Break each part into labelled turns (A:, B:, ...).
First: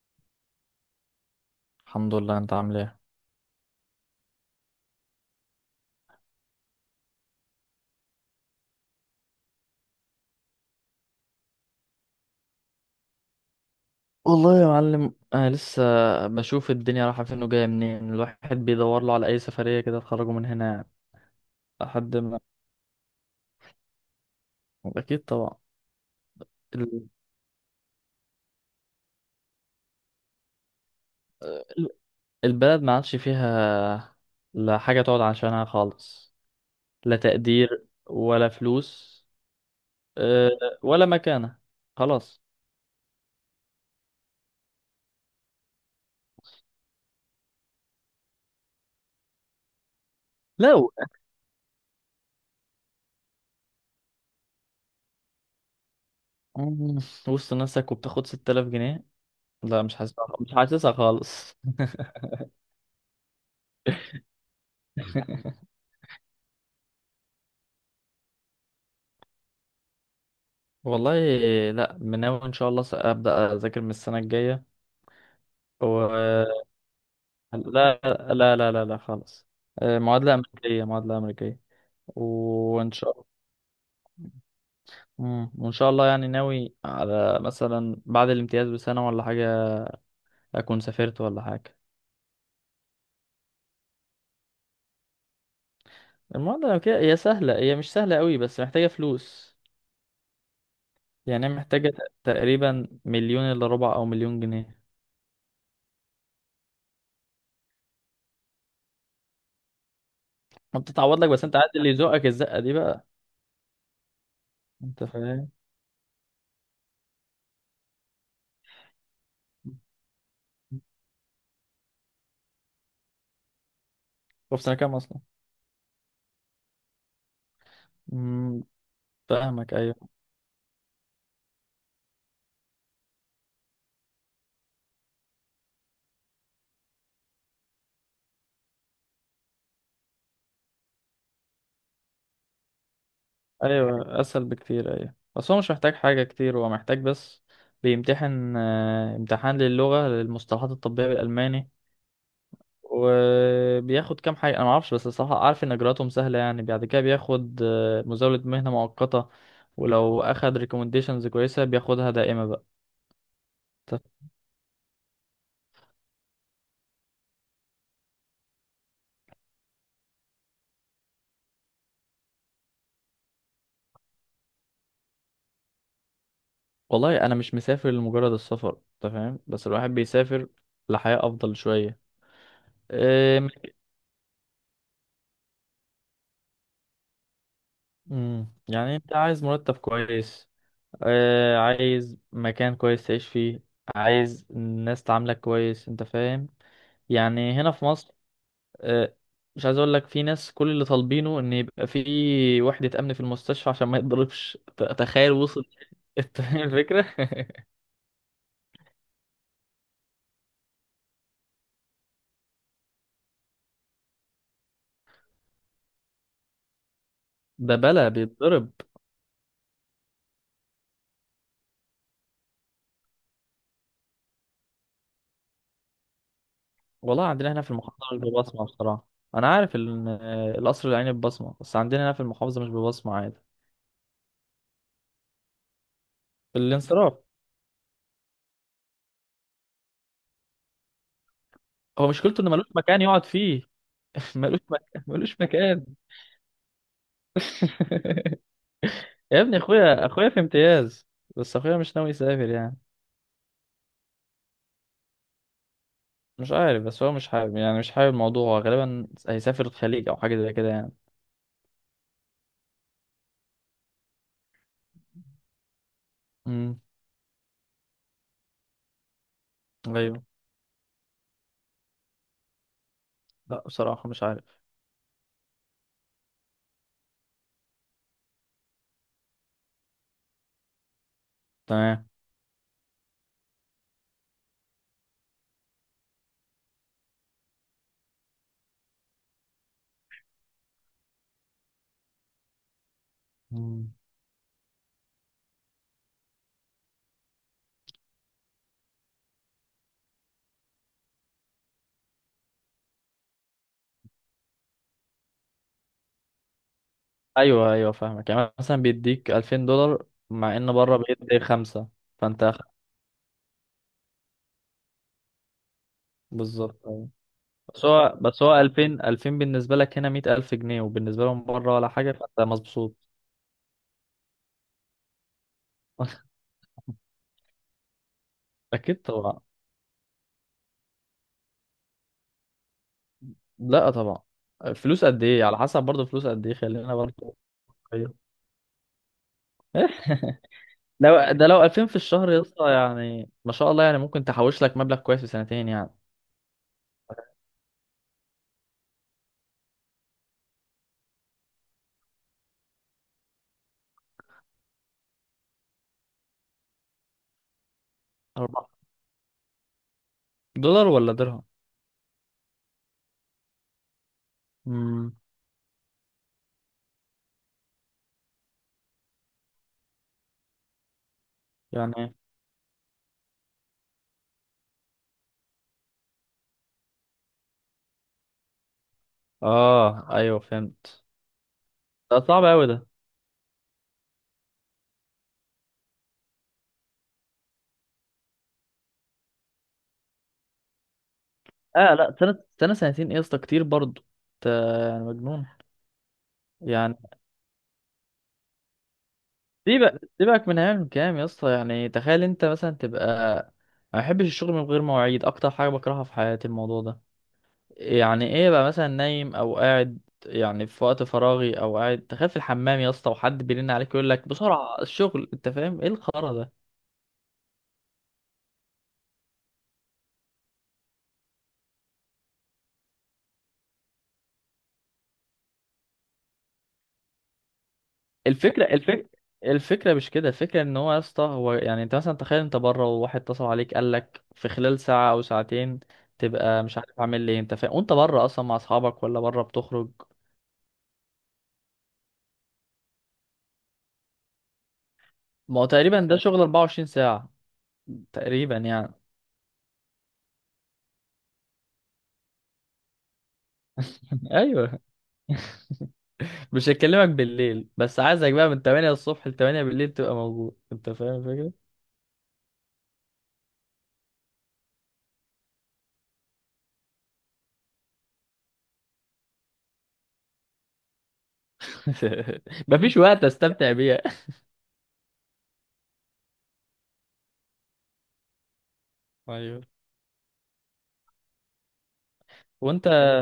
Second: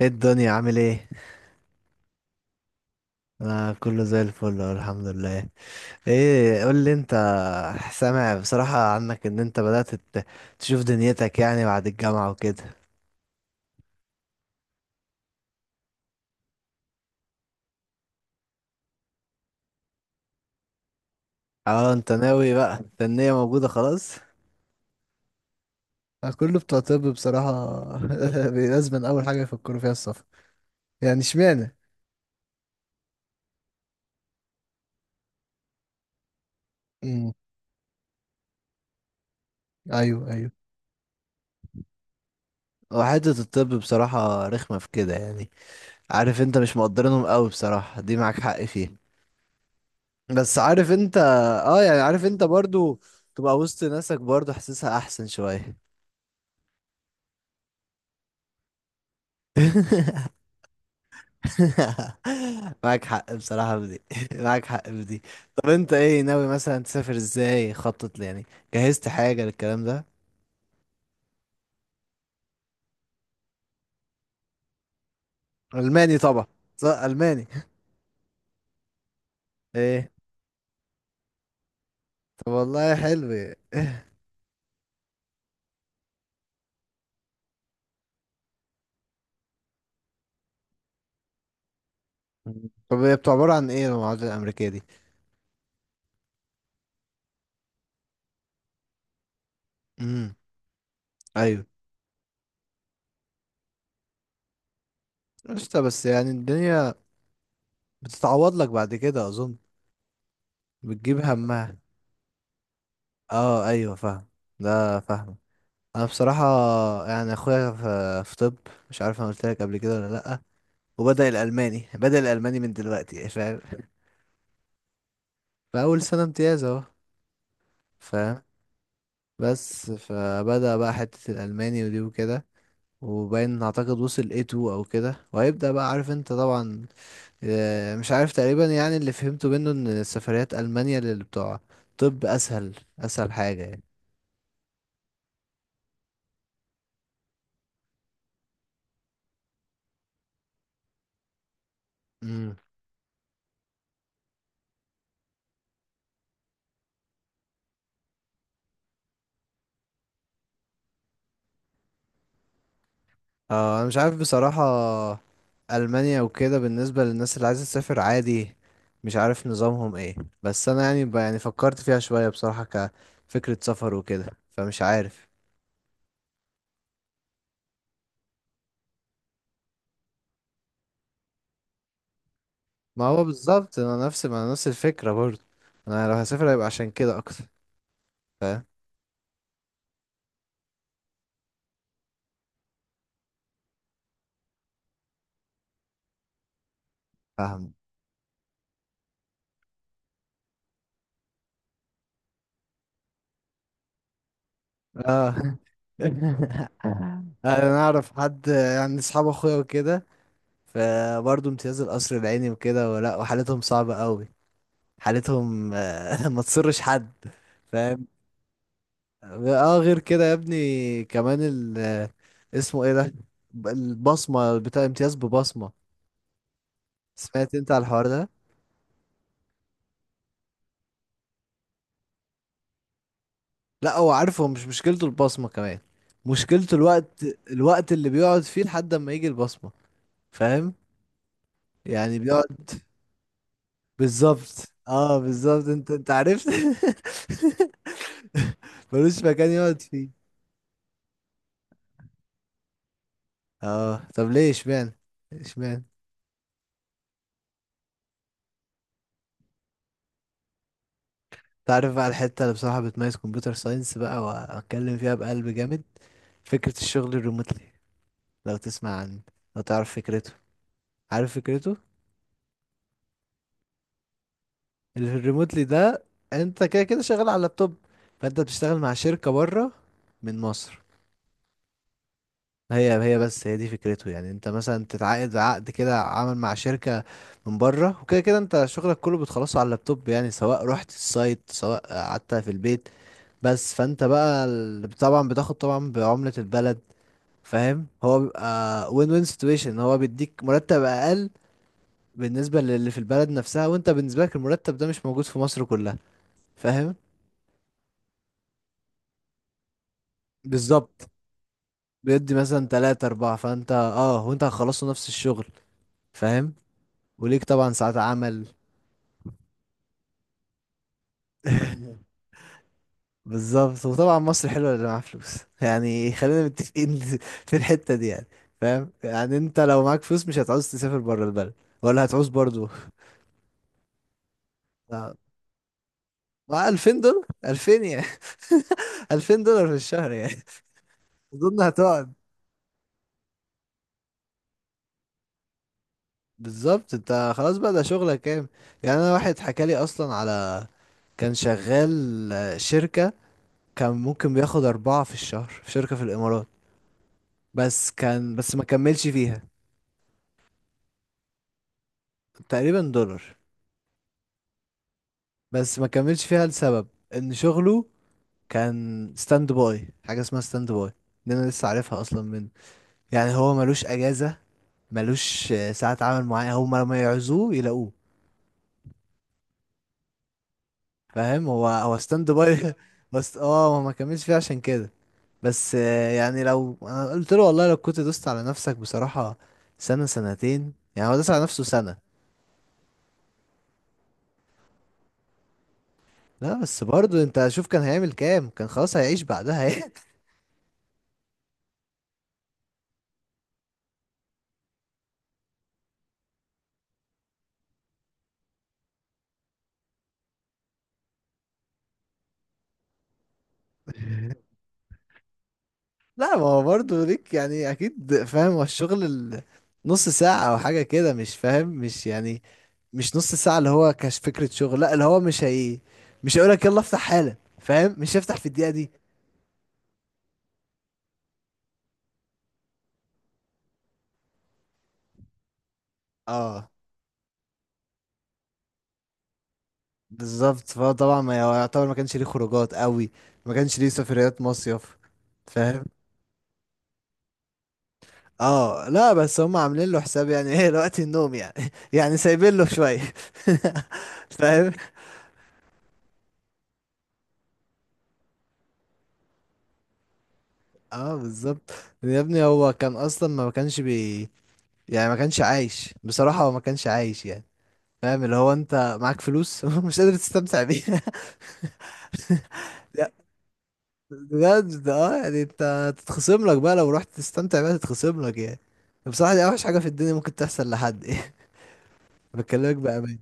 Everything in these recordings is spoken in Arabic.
A: ايه الدنيا عامل ايه؟
B: الحمد لله. انت عامل ايه؟
A: انا كله زي الفل أهو، الحمد لله. ايه قول لي انت. سامع بصراحة عنك ان انت تشوف دنيتك يعني بعد الجامعة وكده.
B: والله يا معلم انا لسه بشوف الدنيا رايحه فين وجايه منين، الواحد بيدور له على اي سفريه كده تخرجه من هنا يعني.
A: اه انت
B: لحد ما
A: ناوي بقى، انت النية موجودة خلاص.
B: اكيد طبعا.
A: كله بتوع طب
B: ال-
A: بصراحة. لازم أول حاجة يفكروا فيها السفر. يعني اشمعنى؟
B: ال- البلد ما عادش فيها لا حاجه تقعد عشانها خالص، لا
A: مم.
B: تقدير ولا فلوس،
A: أيوه
B: اه،
A: أيوه.
B: ولا مكانه. خلاص.
A: وحتة الطب بصراحة رخمة في كده يعني. عارف انت مش مقدرينهم قوي بصراحة، دي معاك حق فيها. بس عارف
B: لو
A: انت، اه يعني عارف انت برضو تبقى وسط ناسك برضو حاسسها احسن شوية.
B: مم، وسط نفسك وبتاخد 6000 جنيه، لا، مش حاسسها مش حاسسها خالص.
A: معاك حق بصراحة في دي. معاك حق في دي. طب انت ايه ناوي مثلا تسافر ازاي؟ خطط لي يعني، جهزت حاجة للكلام ده؟
B: والله لا، مناوي ان شاء الله ابدا اذاكر من السنه الجايه.
A: الماني
B: و
A: طبعا. صح الماني.
B: لا لا لا لا لا خالص.
A: ايه.
B: معادله امريكيه معادله امريكيه
A: طب
B: وان
A: والله
B: شاء الله.
A: حلو.
B: مم. وان شاء الله يعني ناوي على مثلا بعد الامتياز بسنه ولا حاجه اكون سافرت ولا حاجه.
A: طب هي بتبقى عبارة عن ايه المعادلة الامريكية دي؟
B: المعادله الامريكيه هي سهله، هي مش سهله قوي، بس محتاجه فلوس.
A: امم.
B: يعني هي
A: ايوه.
B: محتاجه تقريبا مليون الا ربع او مليون جنيه.
A: قشطة، بس يعني الدنيا بتتعوض لك بعد كده اظن.
B: ما
A: بتجيب
B: بتتعوض لك، بس انت عارف
A: همها.
B: اللي يزقك الزقه دي بقى.
A: اه ايوه فاهم. ده
B: انت
A: فاهم.
B: فاهم.
A: انا بصراحه يعني اخويا في طب، مش عارف انا قلت لك قبل كده ولا لا. وبدا الالماني بدا الالماني من دلوقتي، فاهم؟
B: هو في سنه كام
A: في اول سنه امتياز اهو. فاهم.
B: اصلا؟ فاهمك.
A: بس
B: ايوه،
A: فبدا بقى حته الالماني ودي وكده، وباين اعتقد وصل A2 او كده، وهيبدا بقى عارف انت طبعا. مش عارف، تقريبا يعني اللي فهمته منه ان سفريات المانيا للي بتوع طب اسهل، اسهل حاجه
B: ايوه اسهل بكتير، ايوه بس هو مش محتاج حاجه كتير، هو محتاج بس بيمتحن امتحان للغه للمصطلحات الطبيه بالالماني.
A: يعني.
B: وبياخد كام حاجه انا ما اعرفش، بس الصراحه اعرف ان اجراءاتهم سهله. يعني بعد كده بياخد مزاوله مهنه مؤقته، ولو اخد ريكومنديشنز كويسه بياخدها دائمه بقى.
A: اه انا مش
B: طب
A: عارف بصراحة ألمانيا وكده بالنسبة للناس اللي عايزة تسافر عادي، مش عارف نظامهم ايه. بس انا يعني يعني فكرت فيها شوية بصراحة كفكرة سفر وكده، فمش عارف.
B: والله انا مش مسافر لمجرد السفر، انت فاهم، بس الواحد بيسافر لحياه افضل شويه.
A: ما هو
B: آه،
A: بالظبط، انا نفس ما أنا نفس الفكرة برضه. انا لو هسافر هيبقى عشان كده اكتر.
B: مم،
A: فاهم.
B: يعني انت عايز مرتب كويس، عايز مكان كويس تعيش فيه، عايز الناس تعاملك كويس، انت فاهم، يعني هنا
A: فاهم.
B: في مصر. آه مش عايز اقول لك، في ناس كل اللي طالبينه ان يبقى في وحدة امن في المستشفى عشان ما يتضربش. تخيل
A: اه.
B: وصل. انت فاهم الفكرة.
A: انا اعرف حد يعني اصحاب اخويا وكده، فبرضه امتياز القصر العيني وكده ولا، وحالتهم صعبة قوي. حالتهم ما تصرش حد.
B: ده بلا بيتضرب.
A: اه غير كده يا ابني، كمان اسمه ايه ده، البصمة بتاع امتياز ببصمة.
B: والله عندنا
A: سمعت
B: هنا
A: انت
B: في
A: على
B: المحافظة
A: الحوار
B: مش
A: ده؟
B: ببصمة بصراحة. انا عارف ان القصر العيني ببصمة، بس عندنا هنا في المحافظة مش ببصمة عادي.
A: لا هو عارف، هو مش مشكلته البصمة كمان، مشكلته
B: الانصراف.
A: الوقت. الوقت اللي بيقعد فيه لحد ما يجي البصمة، فاهم؟
B: هو
A: يعني
B: مشكلته انه ملوش
A: بيقعد.
B: مكان يقعد فيه. ملوش
A: بالظبط
B: مكان،
A: اه
B: ملوش
A: بالظبط،
B: مكان.
A: انت انت عرفت. ملوش
B: يا
A: مكان
B: ابني
A: يقعد
B: اخويا،
A: فيه.
B: اخويا في امتياز بس اخويا مش ناوي يسافر يعني.
A: اه طب ليه؟ اشمعنى؟ اشمعنى؟
B: مش عارف، بس هو مش حابب، يعني مش حابب الموضوع. هو غالبا هيسافر الخليج او حاجه زي كده يعني.
A: تعرف بقى الحتة اللي بصراحة بتميز كمبيوتر ساينس بقى، وأتكلم فيها بقلب جامد، فكرة
B: امم.
A: الشغل الريموتلي. لو تسمع عن، لو تعرف
B: ايوه.
A: فكرته. عارف فكرته.
B: لا بصراحه مش عارف.
A: اللي في الريموتلي ده، أنت كده كده شغال على اللابتوب، فأنت بتشتغل مع شركة بره من مصر.
B: تمام.
A: هي بس هي دي فكرته، يعني انت مثلا تتعاقد عقد كده عمل مع شركة من بره، وكده كده انت شغلك كله بتخلصه على اللابتوب، يعني سواء رحت السايت سواء قعدت في البيت. بس
B: مم.
A: فانت بقى طبعا بتاخد طبعا بعملة البلد. فاهم، هو بيبقى وين سيتويشن، هو بيديك مرتب اقل بالنسبه للي في البلد نفسها، وانت بالنسبه لك المرتب ده مش موجود في مصر كلها. فاهم.
B: ايوه، ايوه فاهمك. يعني مثلا بيديك 2000 دولار مع ان بره
A: بالظبط.
B: بيدي خمسه.
A: بيدي
B: فانت خ-
A: مثلا تلاتة أربعة، فانت اه وانت هتخلصوا نفس الشغل. فاهم.
B: بالظبط أيوة.
A: وليك طبعا
B: بس
A: ساعات
B: هو بس
A: عمل.
B: هو 2000 2000 بالنسبه لك هنا 100000 جنيه وبالنسبه لهم بره ولا حاجه، فانت مبسوط.
A: بالظبط. وطبعا مصر حلوه اللي معاه فلوس، يعني خلينا متفقين في الحته دي يعني. فاهم،
B: اكيد
A: يعني
B: طبعا.
A: انت لو معاك فلوس مش هتعوز تسافر بره البلد، ولا هتعوز برضو.
B: لا طبعا. فلوس قد ايه؟ على حسب برضه، فلوس قد ايه،
A: مع
B: خلينا
A: $2000،
B: برضه.
A: 2000 يعني. $2000 في الشهر يعني.
B: لو ده
A: اظن
B: لو 2000 في
A: هتقعد.
B: الشهر يا اسطى، يعني ما شاء الله، يعني ممكن تحوش لك مبلغ كويس في سنتين يعني.
A: بالظبط، انت خلاص بقى، ده شغلك كام. يعني انا واحد حكى لي اصلا على، كان شغال شركة، كان ممكن بياخد أربعة في الشهر في شركة في الإمارات، بس كان، بس ما
B: أربعة
A: كملش فيها.
B: دولار ولا درهم؟
A: تقريبا دولار.
B: امم.
A: بس ما كملش فيها لسبب إن شغله كان ستاند باي، حاجة اسمها ستاند باي دي أنا لسه
B: يعني
A: عارفها
B: إيه؟
A: أصلا منه. يعني هو ملوش أجازة، ملوش ساعة عمل معينة، هما لما يعوزوه يلاقوه.
B: اه، ايوه فهمت.
A: فاهم، هو
B: ده
A: ستاند
B: صعب قوي
A: باي.
B: ده.
A: بس اه هو ما كملش فيه عشان كده. بس يعني لو انا قلت له والله لو كنت دوست على نفسك بصراحة سنة سنتين، يعني هو داس على نفسه
B: اه
A: سنة.
B: لا، سنة، سنة سنتين ايه يا اسطى، كتير برضه، انت يعني مجنون.
A: لا بس
B: يعني
A: برضه انت شوف كان هيعمل كام، كان خلاص هيعيش بعدها يعني.
B: سيبك سيبك من عام كام يا اسطى، يعني تخيل انت مثلا تبقى، ما بحبش الشغل من غير مواعيد، اكتر حاجة بكرهها في حياتي الموضوع ده. يعني ايه بقى مثلا نايم او قاعد، يعني في وقت فراغي او قاعد، تخيل في الحمام يا اسطى، وحد بيرن عليك يقول لك بسرعه الشغل. انت فاهم ايه الخرا
A: لا ما
B: ده؟
A: هو برضه ليك، يعني اكيد فاهم هو الشغل نص ساعة او حاجة كده، مش فاهم، مش يعني مش نص ساعة اللي هو كاش فكرة شغل، لا اللي هو مش هي، مش هيقولك يلا افتح حالا، فاهم، مش هيفتح في
B: الفكره
A: الدقيقة دي.
B: الفكره الفكره مش كده، الفكره ان هو يا اسطى يعني انت مثلا تخيل انت بره، وواحد اتصل عليك قال لك في خلال ساعه او ساعتين، تبقى
A: اه
B: مش عارف اعمل ايه. انت فاهم، وانت بره اصلا مع اصحابك، ولا بره بتخرج.
A: بالظبط، فهو طبعا ما يعتبر ما كانش ليه خروجات قوي، ما كانش ليه سفريات مصيف،
B: ما هو
A: فاهم.
B: تقريبا ده شغل 24 ساعه تقريبا
A: اه
B: يعني.
A: لا بس هم عاملين له حساب يعني، ايه وقت النوم يعني، يعني سايبين له شوية. فاهم.
B: ايوه. مش هكلمك بالليل، بس عايزك بقى من 8 الصبح ل 8 بالليل تبقى موجود، انت
A: اه
B: فاهم الفكرة.
A: بالظبط. يا ابني هو كان اصلا ما كانش بي، يعني ما كانش عايش بصراحة، هو ما كانش عايش يعني. فاهم، اللي هو انت معاك فلوس مش قادر تستمتع بيها.
B: مفيش وقت استمتع بيها.
A: بجد اه، يعني انت تتخصم لك بقى لو رحت تستمتع بقى تتخصم لك يعني. بصراحة دي
B: ايوه.
A: اوحش حاجة في الدنيا ممكن تحصل لحد يعني. بكلمك
B: وانت
A: بأمان.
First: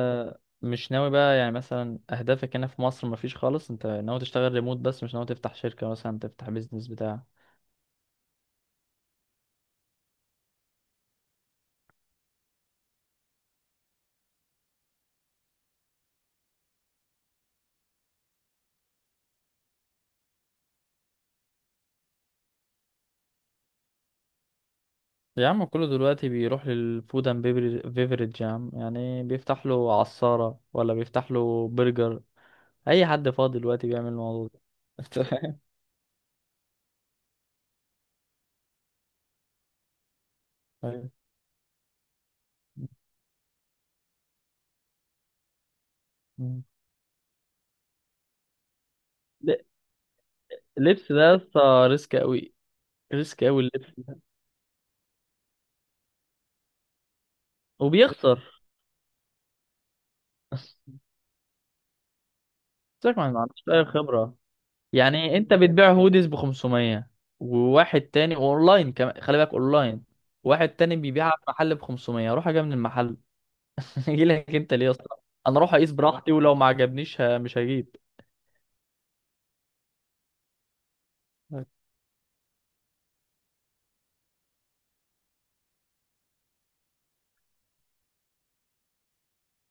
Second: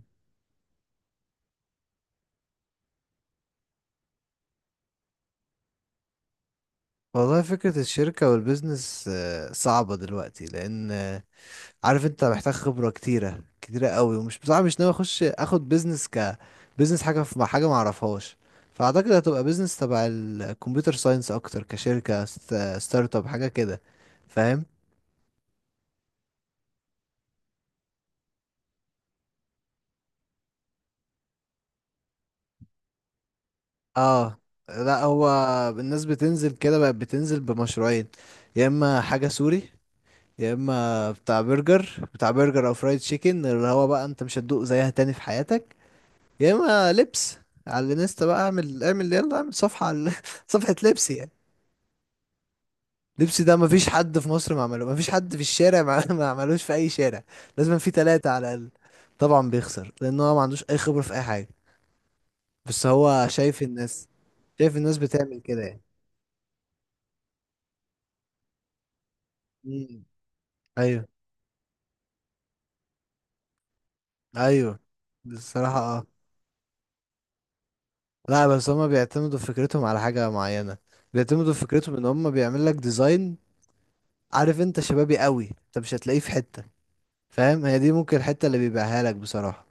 B: مش ناوي بقى، يعني مثلا اهدافك هنا في مصر مفيش خالص؟ انت ناوي تشتغل ريموت بس، مش ناوي تفتح شركة مثلا، تفتح بيزنس بتاع؟
A: والله فكرة الشركة والبيزنس صعبة دلوقتي لأن، عارف انت محتاج خبرة كتيرة، كتيرة قوي، ومش بصراحة مش ناوي اخد بيزنس ك، بيزنس حاجة في مع حاجة معرفهاش. فأعتقد هتبقى بيزنس تبع الكمبيوتر ساينس أكتر، كشركة ستارت اب حاجة كده. فاهم.
B: يا عم كله دلوقتي بيروح للفود اند بيفرج يا عم، يعني بيفتح له عصارة ولا بيفتح له برجر. اي حد فاضي دلوقتي بيعمل
A: اه
B: الموضوع ده.
A: لا
B: انت
A: هو،
B: فاهم.
A: الناس بتنزل كده بقت بتنزل بمشروعين، يا اما حاجة سوري، يا
B: أيوة.
A: اما بتاع برجر او فرايد تشيكن اللي هو بقى انت مش هتدوق زيها تاني في حياتك، يا اما لبس. على الانستا بقى اعمل، اعمل يلا اعمل صفحة على صفحة لبس
B: اللبس ده
A: يعني.
B: يا اسطى ريسك قوي،
A: لبس
B: ريسك
A: ده
B: قوي
A: مفيش
B: اللبس.
A: حد في مصر ما عمله، مفيش حد في الشارع ما ما عملوش في اي شارع، لازم في تلاتة على
B: وبيخسر.
A: الاقل. طبعا بيخسر لان هو ما عندوش اي خبرة في اي حاجة، بس هو
B: ما
A: شايف
B: عندوش اي
A: الناس،
B: خبره.
A: شايف الناس
B: يعني
A: بتعمل
B: انت
A: كده يعني.
B: بتبيع هوديز ب 500، وواحد تاني اونلاين كمان، خلي بالك اونلاين،
A: مم.
B: واحد تاني
A: ايوه
B: بيبيعها في محل ب 500. روح اجيبها من المحل. اجي لك انت
A: ايوه.
B: ليه يا اسطى؟ انا اروح
A: الصراحة
B: اقيس
A: اه.
B: براحتي، ولو ما عجبنيش مش هجيب.
A: لا بس هما بيعتمدوا في فكرتهم على حاجة معينة، بيعتمدوا في فكرتهم ان هما بيعمل لك ديزاين عارف انت شبابي قوي، انت مش هتلاقيه في حتة، فاهم، هي دي ممكن الحتة اللي بيبيعها لك بصراحة.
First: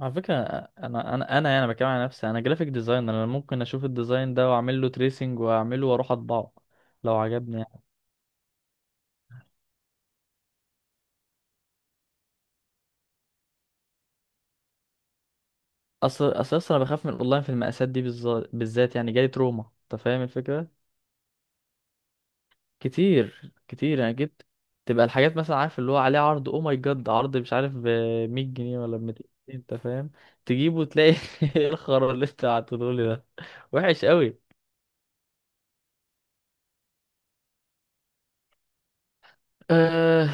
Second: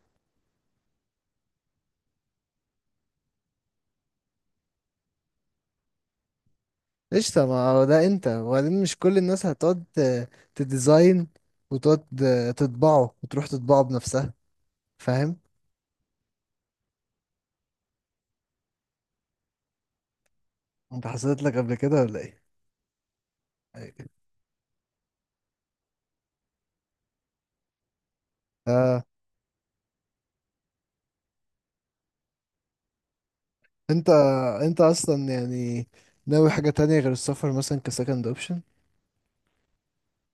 B: على فكره، انا يعني بتكلم على نفسي انا، جرافيك ديزاينر. انا ممكن اشوف الديزاين ده واعمل له تريسنج، واعمله واروح اطبعه لو
A: قشطة،
B: عجبني.
A: ما هو ده انت، وبعدين مش كل الناس هتقعد تديزاين وتقعد تطبعه، وتروح تطبعه بنفسها، فاهم.
B: اصل انا بخاف من الاونلاين، في المقاسات دي بالذات، يعني جالي تروما انت فاهم الفكره.
A: انت حصلت لك قبل كده ولا ايه؟
B: كتير
A: أيوة.
B: كتير يعني جبت، تبقى الحاجات مثلا، عارف، اللي هو عليه عرض او ماي جاد، عرض مش عارف ب 100 جنيه ولا ب
A: آه.
B: 200 جنيه، انت فاهم. تجيبه وتلاقي ايه الخرا اللي انت بعته لي ده، وحش
A: انت
B: قوي.
A: انت اصلا يعني ناوي حاجة تانية غير السفر مثلا كسكند اوبشن؟
B: أه،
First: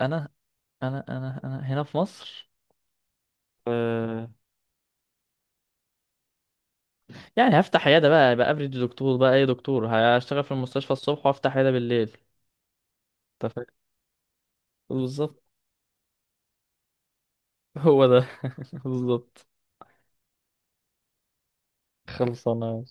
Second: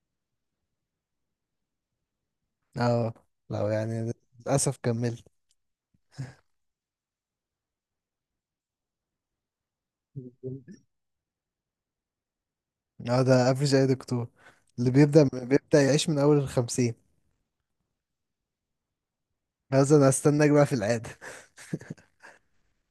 B: انا انا هنا في مصر.
A: اه لو يعني
B: أه
A: للأسف كملت.
B: يعني هفتح عياده بقى، يبقى افريج دكتور بقى، اي دكتور. هشتغل في المستشفى الصبح وافتح عياده بالليل،
A: اه ده
B: انت فاهم.
A: افريج اي دكتور، اللي بيبدأ،
B: بالظبط.
A: بيبدأ يعيش من اول الخمسين.
B: هو ده. بالظبط.
A: هذا انا استناك بقى في العادة.
B: خلصانة.